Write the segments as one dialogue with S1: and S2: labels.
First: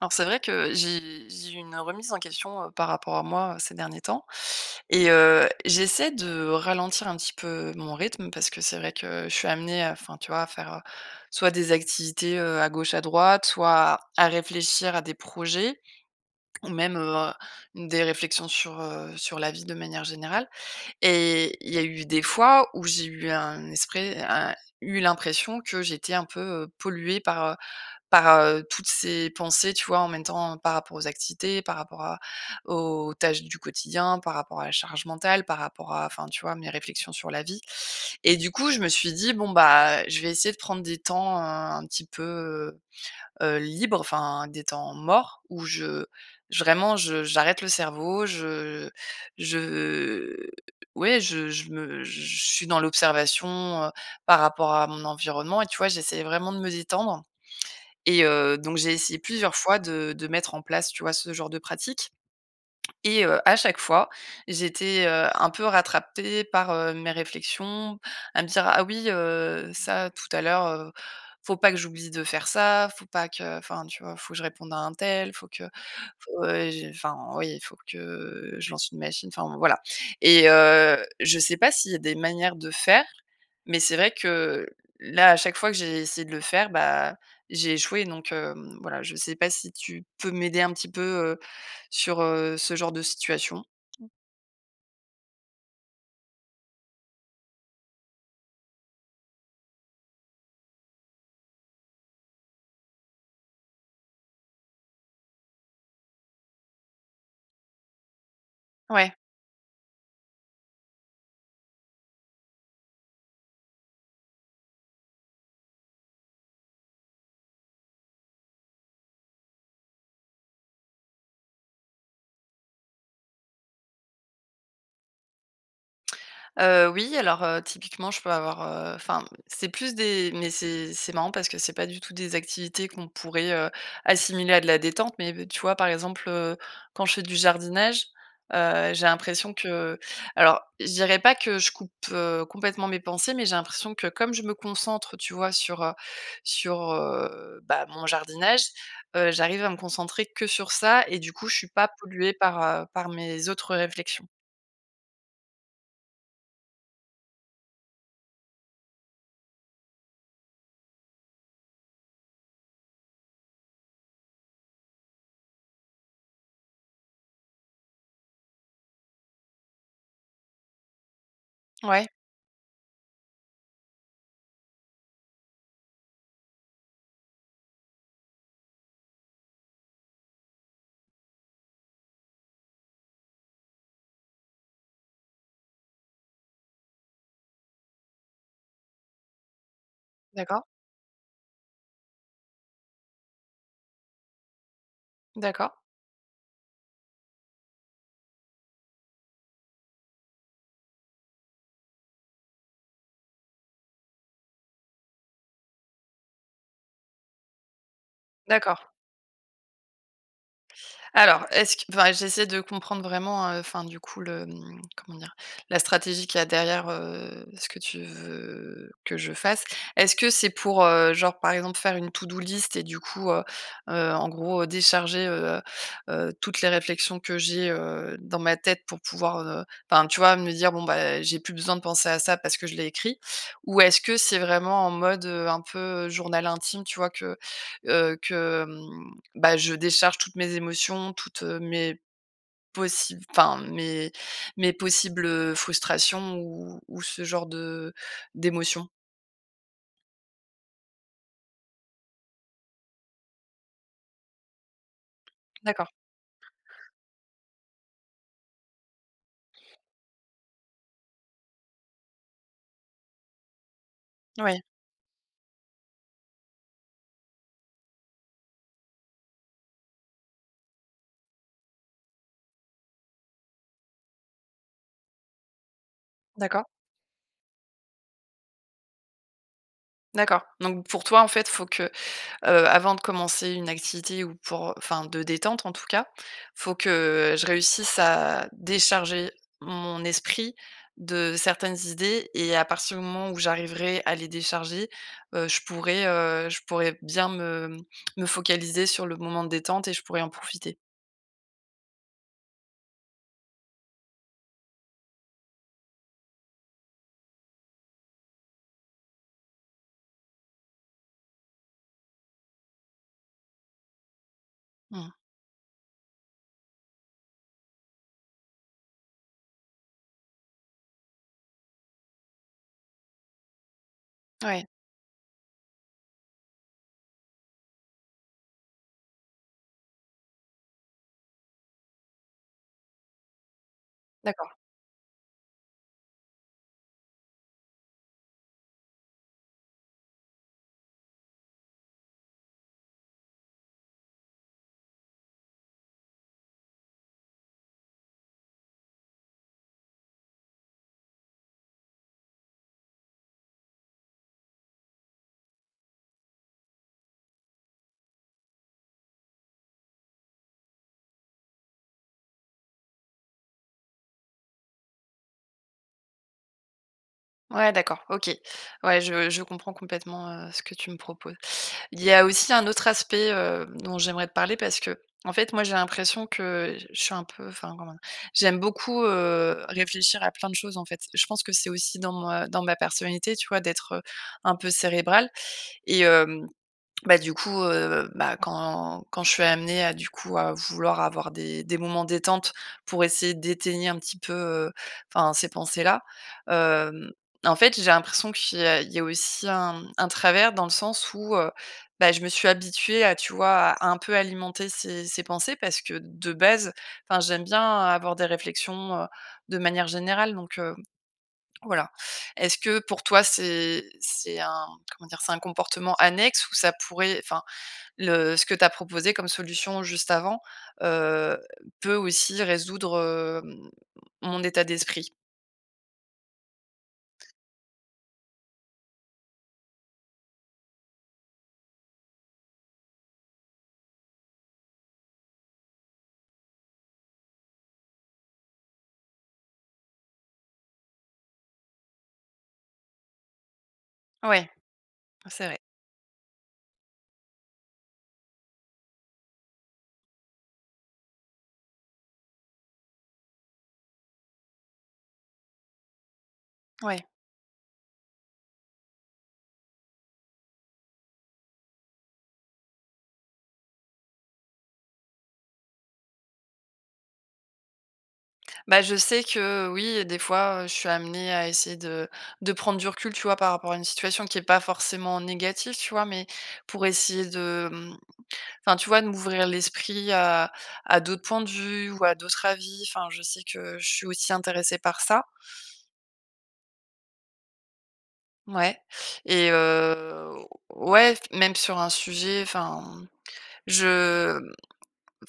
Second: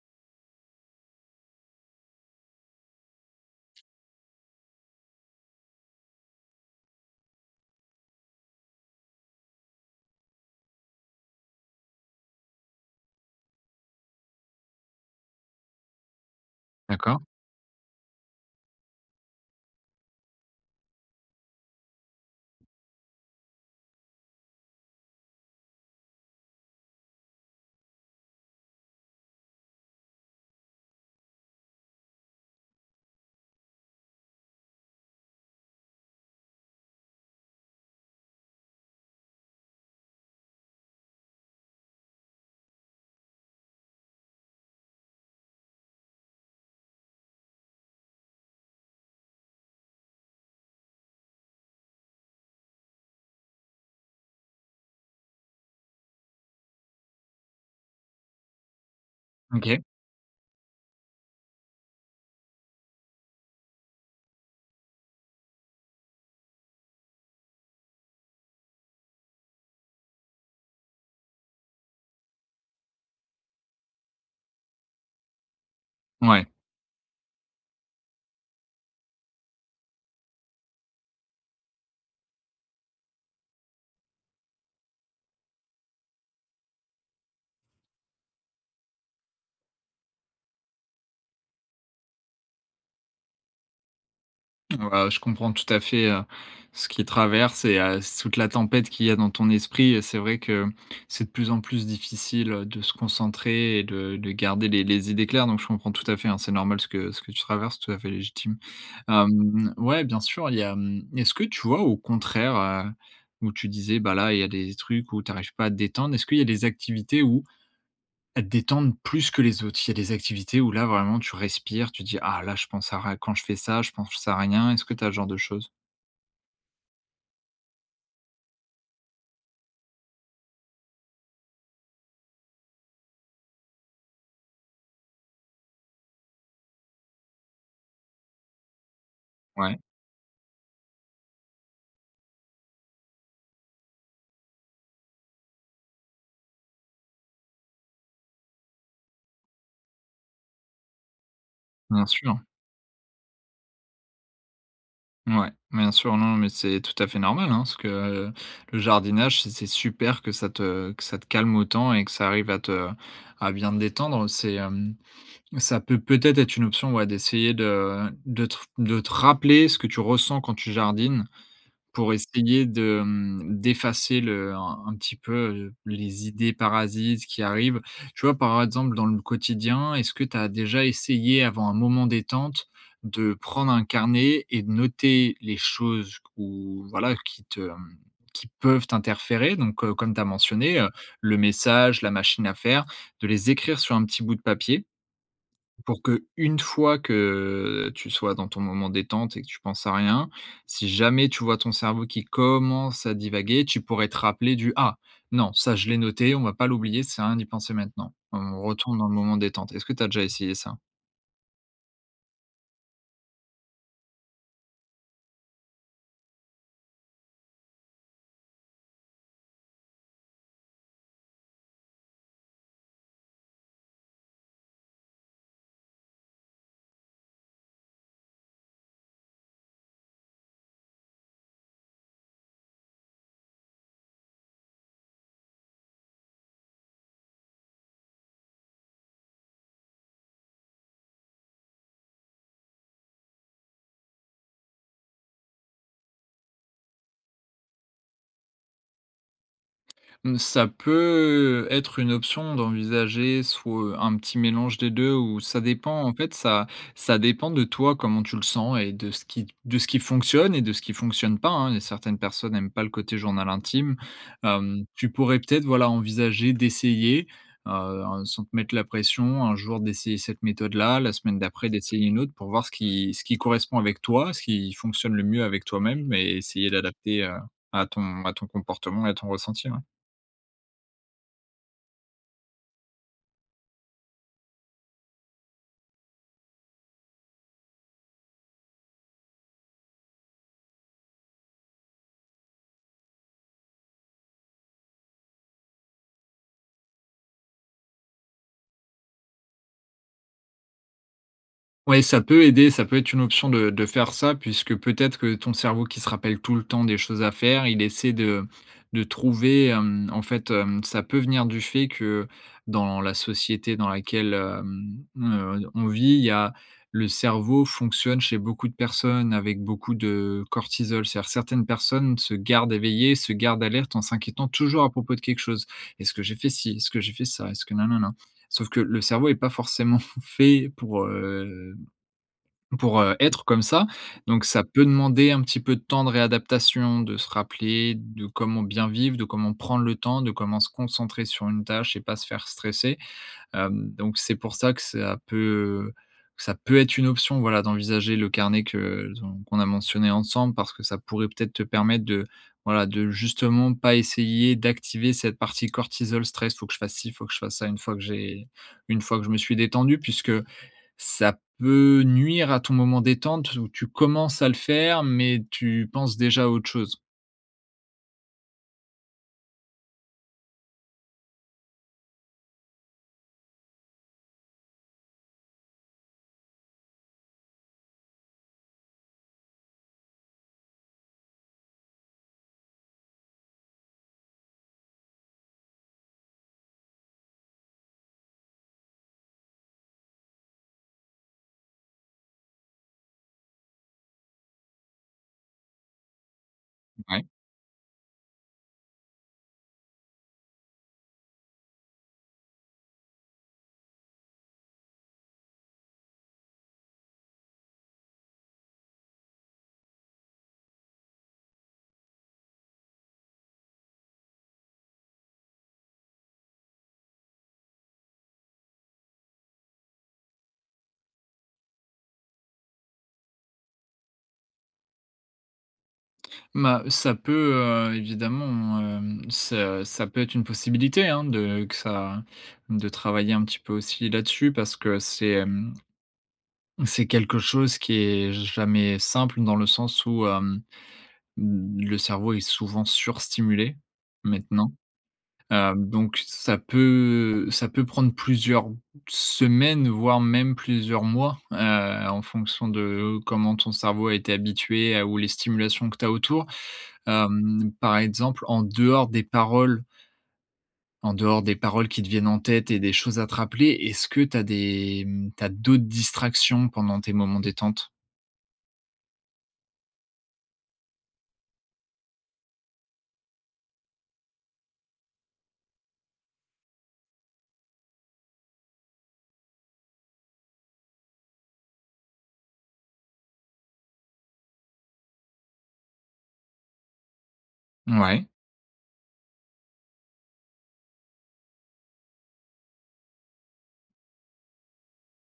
S1: Alors c'est vrai que j'ai eu une remise en question, par rapport à moi, ces derniers temps et j'essaie de ralentir un petit peu mon rythme parce que c'est vrai que je suis amenée à enfin, tu vois, à faire, soit des activités, à gauche, à droite, soit à réfléchir à des projets ou même,
S2: D'accord,
S1: des réflexions sur, sur la vie de manière générale. Et il y a eu des fois où j'ai eu un esprit un eu l'impression que j'étais un peu, polluée par toutes ces pensées, tu vois? En même temps, par rapport aux activités, par rapport à aux tâches du quotidien, par rapport à la charge mentale, par rapport à enfin, tu vois? Mes réflexions sur la vie. Et du coup, je me suis dit: «Bon, bah, je vais essayer de prendre des temps, un petit peu, libres, enfin, des temps morts où je vraiment, je j'arrête le cerveau, je ouais, je suis dans l'observation, par rapport à mon environnement» et tu vois? J'essayais vraiment de me détendre. Donc j'ai essayé plusieurs
S2: OK.
S1: fois de mettre en place, tu vois, ce genre de pratique et à chaque fois, j'étais, un peu rattrapée par, mes réflexions, à me dire: «Ah oui, ça tout à l'heure, faut pas que j'oublie de faire ça, faut pas que» enfin tu vois? «Faut que je réponde à un tel,
S2: Ouais.
S1: j'ai» enfin oui, il «faut que je lance une machine», enfin voilà. Et je sais pas s'il y a des manières de faire, mais c'est vrai que là, à chaque fois que j'ai essayé de le faire, bah, j'ai échoué donc voilà, je sais pas si tu peux m'aider un petit peu, sur, ce genre de situation.
S2: Bah, je comprends tout à fait, ce qui traverse et toute la tempête qu'il y a dans ton esprit et c'est vrai que c'est de plus en plus difficile, de se concentrer et de garder les idées claires donc je comprends tout à fait, hein, c'est normal ce que tu traverses, c'est tout à fait légitime.
S1: Ouais.
S2: Hem, ouais, bien sûr, il y a, mmh, est-ce que tu vois au contraire, où tu disais, bah, là, il y a des trucs où tu n'arrives pas à te détendre, est-ce qu'il y a des activités où elles te détendent plus que les autres. Il y a des activités où là vraiment tu respires, tu dis: «Ah là je pense à rien quand je fais ça, je pense à rien». Est-ce que tu as ce genre de choses?
S1: Oui, alors, typiquement, je peux avoir, enfin, c'est plus des mais c'est marrant parce que c'est pas du tout des activités qu'on pourrait, assimiler à de la détente, mais tu vois, par exemple, quand je fais du jardinage, j'ai l'impression
S2: Ouais,
S1: que alors, je dirais pas que je coupe, complètement mes pensées, mais j'ai l'impression que comme je me concentre, tu vois, sur, sur, bah, mon jardinage, j'arrive à me concentrer que sur ça et du coup, je suis pas
S2: bien
S1: polluée
S2: sûr.
S1: par, par mes autres réflexions.
S2: Ouais, bien sûr, non, mais c'est tout à fait normal, hein, parce que, le jardinage, c'est super que ça te calme autant et que ça arrive à te à bien te détendre. C'est, hem, ça peut peut-être être une option, ouais, d'essayer de te de te rappeler ce que tu ressens quand tu jardines.
S1: Ouais,
S2: Pour essayer de, mmh, d'effacer le un petit peu, les idées parasites qui arrivent. Tu vois, par exemple, dans le quotidien, est-ce que tu as déjà essayé, avant un moment détente, de prendre un carnet et de noter les choses ou voilà, qui te, mmh, qui peuvent t'interférer? Donc, comme tu as
S1: d'accord,
S2: mentionné, le message, la machine à faire, de les écrire sur un petit bout de papier
S1: d'accord.
S2: pour que une fois que tu sois dans ton moment détente et que tu penses à rien, si jamais tu vois ton cerveau qui commence à divaguer, tu pourrais te rappeler du: «Ah, non, ça je l'ai noté, on va pas l'oublier, c'est à rien d'y penser maintenant». On
S1: D'accord.
S2: retourne dans le moment détente. Est-ce que tu as déjà essayé ça?
S1: Alors, est-ce que enfin, j'essaie de comprendre vraiment, enfin, du coup, le, comment dire? La stratégie qu'il y a derrière, ce que tu veux que je fasse. Est-ce que c'est pour, genre, par exemple, faire une to-do list et du coup, en gros, décharger, toutes les réflexions que j'ai, dans ma tête pour pouvoir, enfin, tu vois, me dire: «Bon, bah, j'ai plus besoin de penser à ça parce que je l'ai écrit» ou est-ce que c'est vraiment en mode, un peu journal intime, tu vois, que, heu, que, mmh bah, je décharge toutes mes émotions, toutes, mes possibles enfin mes possibles, frustrations ou ce genre de d'émotions.
S2: Mmh, ça peut être une option d'envisager soit un petit mélange des 2, ou ça
S1: D'accord.
S2: dépend, en fait, ça dépend de toi, comment tu le sens et de ce qui fonctionne et de ce qui fonctionne pas, hein et certaines personnes n'aiment pas le côté journal intime.
S1: Oui.
S2: Hem, tu pourrais peut-être, voilà, envisager d'essayer, sans te mettre la pression, un jour d'essayer cette méthode-là, la semaine d'après d'essayer une autre pour voir ce qui correspond avec toi, ce qui fonctionne le mieux avec toi-même et
S1: D'accord,
S2: essayer d'adapter, à ton comportement et à ton ressenti, ouais.
S1: d'accord. Donc pour toi, en fait, faut que avant de commencer une activité ou pour enfin de détente en tout cas, faut que je réussisse à décharger mon esprit de certaines idées et à partir du moment où j'arriverai à les décharger, je pourrai bien me focaliser sur le moment de détente et je pourrai en profiter.
S2: Ouais, ça peut aider, ça peut être une option de faire ça puisque peut-être que ton cerveau qui se rappelle tout le temps des choses à faire, il essaie de trouver, hem, en fait, hem, ça peut venir du fait que dans la société dans laquelle, hem,
S1: Mmh.
S2: on vit, il y a le cerveau fonctionne chez beaucoup de personnes avec beaucoup de cortisol. C'est-à-dire certaines personnes se gardent éveillées, se gardent alertes en s'inquiétant
S1: Ouais,
S2: toujours à propos de quelque chose. «Est-ce que j'ai fait ci? Est-ce que j'ai fait ça? Est-ce que non, non, non. Sauf que le cerveau est pas forcément fait pour, être comme ça, donc
S1: d'accord.
S2: ça peut demander un petit peu de temps de réadaptation, de se rappeler de comment bien vivre, de comment prendre le temps, de comment se concentrer sur une tâche et pas se faire stresser. Hem, donc c'est pour ça que ça peut être une option, voilà, d'envisager le carnet que dont qu'on a mentionné ensemble parce que ça pourrait peut-être te permettre de, voilà, de justement pas essayer d'activer cette partie cortisol, stress: «Faut que je fasse ci, faut que je fasse ça» une fois que j'ai une fois que je me suis détendu puisque ça peut nuire à ton moment détente où tu commences à le faire, mais tu penses déjà à autre chose.
S1: Ouais, d'accord, OK. Ouais, je comprends complètement, ce que tu me proposes. Il y a aussi un autre aspect, dont j'aimerais te parler parce que en fait, moi, j'ai l'impression que je suis un peu enfin, comment dire? J'aime beaucoup, réfléchir à plein de choses, en fait. Je pense que c'est aussi dans ma personnalité, tu vois, d'être, un peu cérébrale et euh, bah, du coup, bah, quand je suis amenée à, du coup, à vouloir avoir des moments détente pour essayer d'étayer un petit peu, heu, enfin, ces pensées-là, hem,
S2: Ouais.
S1: en fait, j'ai l'impression qu'il y a aussi un travers dans le sens où, bah, je me suis habituée à, tu vois, à un peu alimenter ces pensées parce que de base, enfin, j'aime bien avoir des réflexions, de manière générale donc voilà. Est-ce que pour toi c'est un comment dire? C'est un comportement annexe ou ça pourrait enfin, le ce que tu as proposé comme solution juste avant, heu, peut aussi résoudre, hem, mon état d'esprit.
S2: Bah, ça peut, évidemment, hem, ça peut être une possibilité, hein, de que ça de travailler un petit peu aussi là-dessus parce que c'est, hem, c'est quelque chose qui est jamais simple dans le sens où, hem, le cerveau est souvent surstimulé
S1: Ouais,
S2: maintenant.
S1: c'est vrai.
S2: Hem, donc ça peut prendre plusieurs semaines, voire même plusieurs mois, en fonction de comment ton cerveau a été habitué à ou les stimulations que tu as autour.
S1: Ouais.
S2: Hem, par exemple, en dehors des paroles qui te viennent en tête et des choses à te rappeler, est-ce que tu as des, t'as d'autres distractions pendant tes moments détente?
S1: Bah, je sais que oui, des fois, je suis amenée à essayer de prendre du recul, tu vois, par rapport à une situation qui est pas forcément négative, tu vois? Mais pour essayer de, enfin, tu vois, de m'ouvrir l'esprit à d'autres points de vue ou à d'autres avis. Enfin, je sais que je suis aussi intéressée par ça.
S2: Ouais,
S1: Ouais. Et ouais, même sur un sujet, enfin, je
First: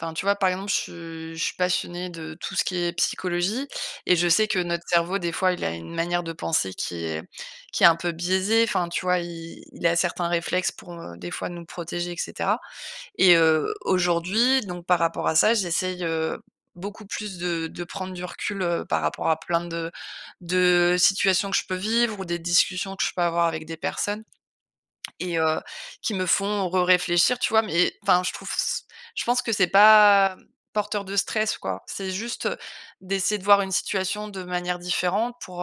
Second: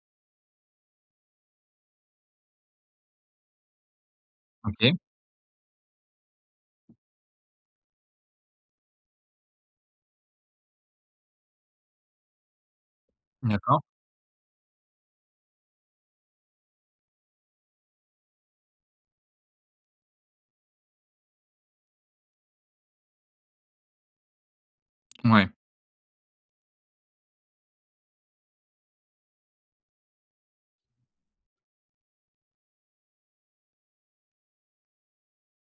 S1: enfin, tu vois, par exemple, je suis passionnée de tout ce qui est psychologie et je sais que notre
S2: OK,
S1: cerveau, des fois, il a une manière de penser qui est un peu biaisée. Enfin, tu vois, il a certains réflexes pour, des fois, nous protéger et cetera et
S2: d'accord,
S1: aujourd'hui, donc par rapport à ça, j'essaye, beaucoup plus de prendre du recul, par rapport à plein de situations que je peux vivre ou des discussions que je peux avoir avec des personnes et
S2: ouais.
S1: qui me font réfléchir tu vois? Mais enfin, je trouve s je pense que c'est pas porteur de stress, quoi. C'est juste, d'essayer de voir une situation de manière différente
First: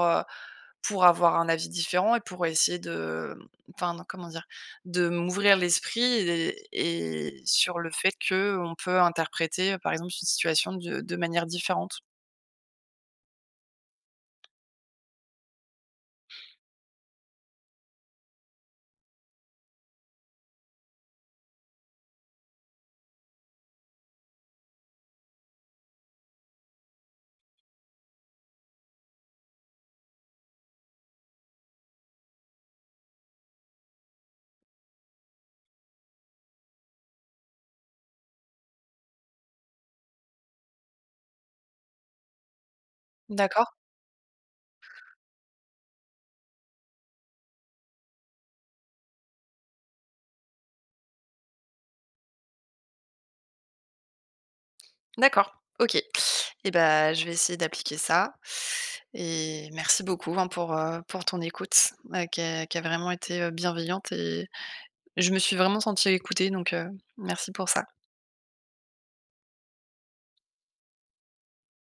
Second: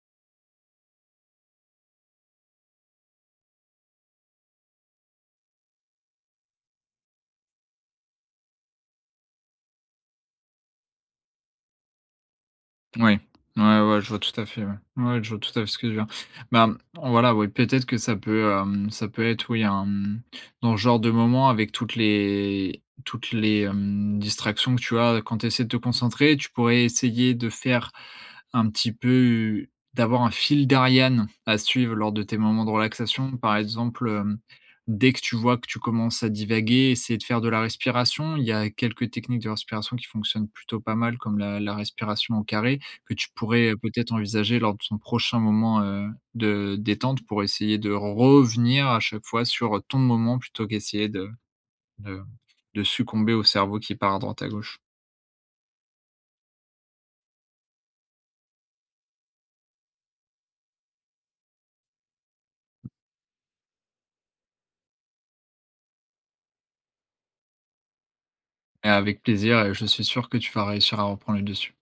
S1: pour avoir un avis différent et pour essayer de, enfin, non, comment dire? De m'ouvrir l'esprit et sur le fait que on peut interpréter, par exemple, une situation de manière différente.
S2: Oui. Ouais, ouais, je vois tout à fait, ouais. Ouais, je vois tout à fait ce que tu veux dire. Bah, voilà, oui, peut-être que ça peut, hem, ça peut être, oui, un, mmh, dans ce genre de moment avec toutes les hem, distractions que tu as quand tu essaies de te concentrer, tu pourrais essayer de faire un petit peu, d'avoir un fil d'Ariane à suivre lors de tes moments de relaxation. Par exemple, hem, dès que tu vois que tu commences à divaguer, essayer de faire de la respiration. Il y a quelques techniques de respiration qui fonctionnent plutôt pas mal, comme la respiration au carré. Que tu
S1: D'accord,
S2: pourrais, peut-être envisager lors de ton prochain moment, de détente pour essayer de revenir à chaque fois sur, ton moment plutôt qu'essayer de de succomber au cerveau qui part à droite à gauche.
S1: d'accord, OK et ben, je vais essayer d'appliquer ça et merci beaucoup, hein, pour ton écoute, qui a vraiment été, bienveillante et je me suis vraiment sentie écoutée donc merci pour ça.
S2: Et avec plaisir et je suis sûr que tu vas réussir à reprendre le dessus.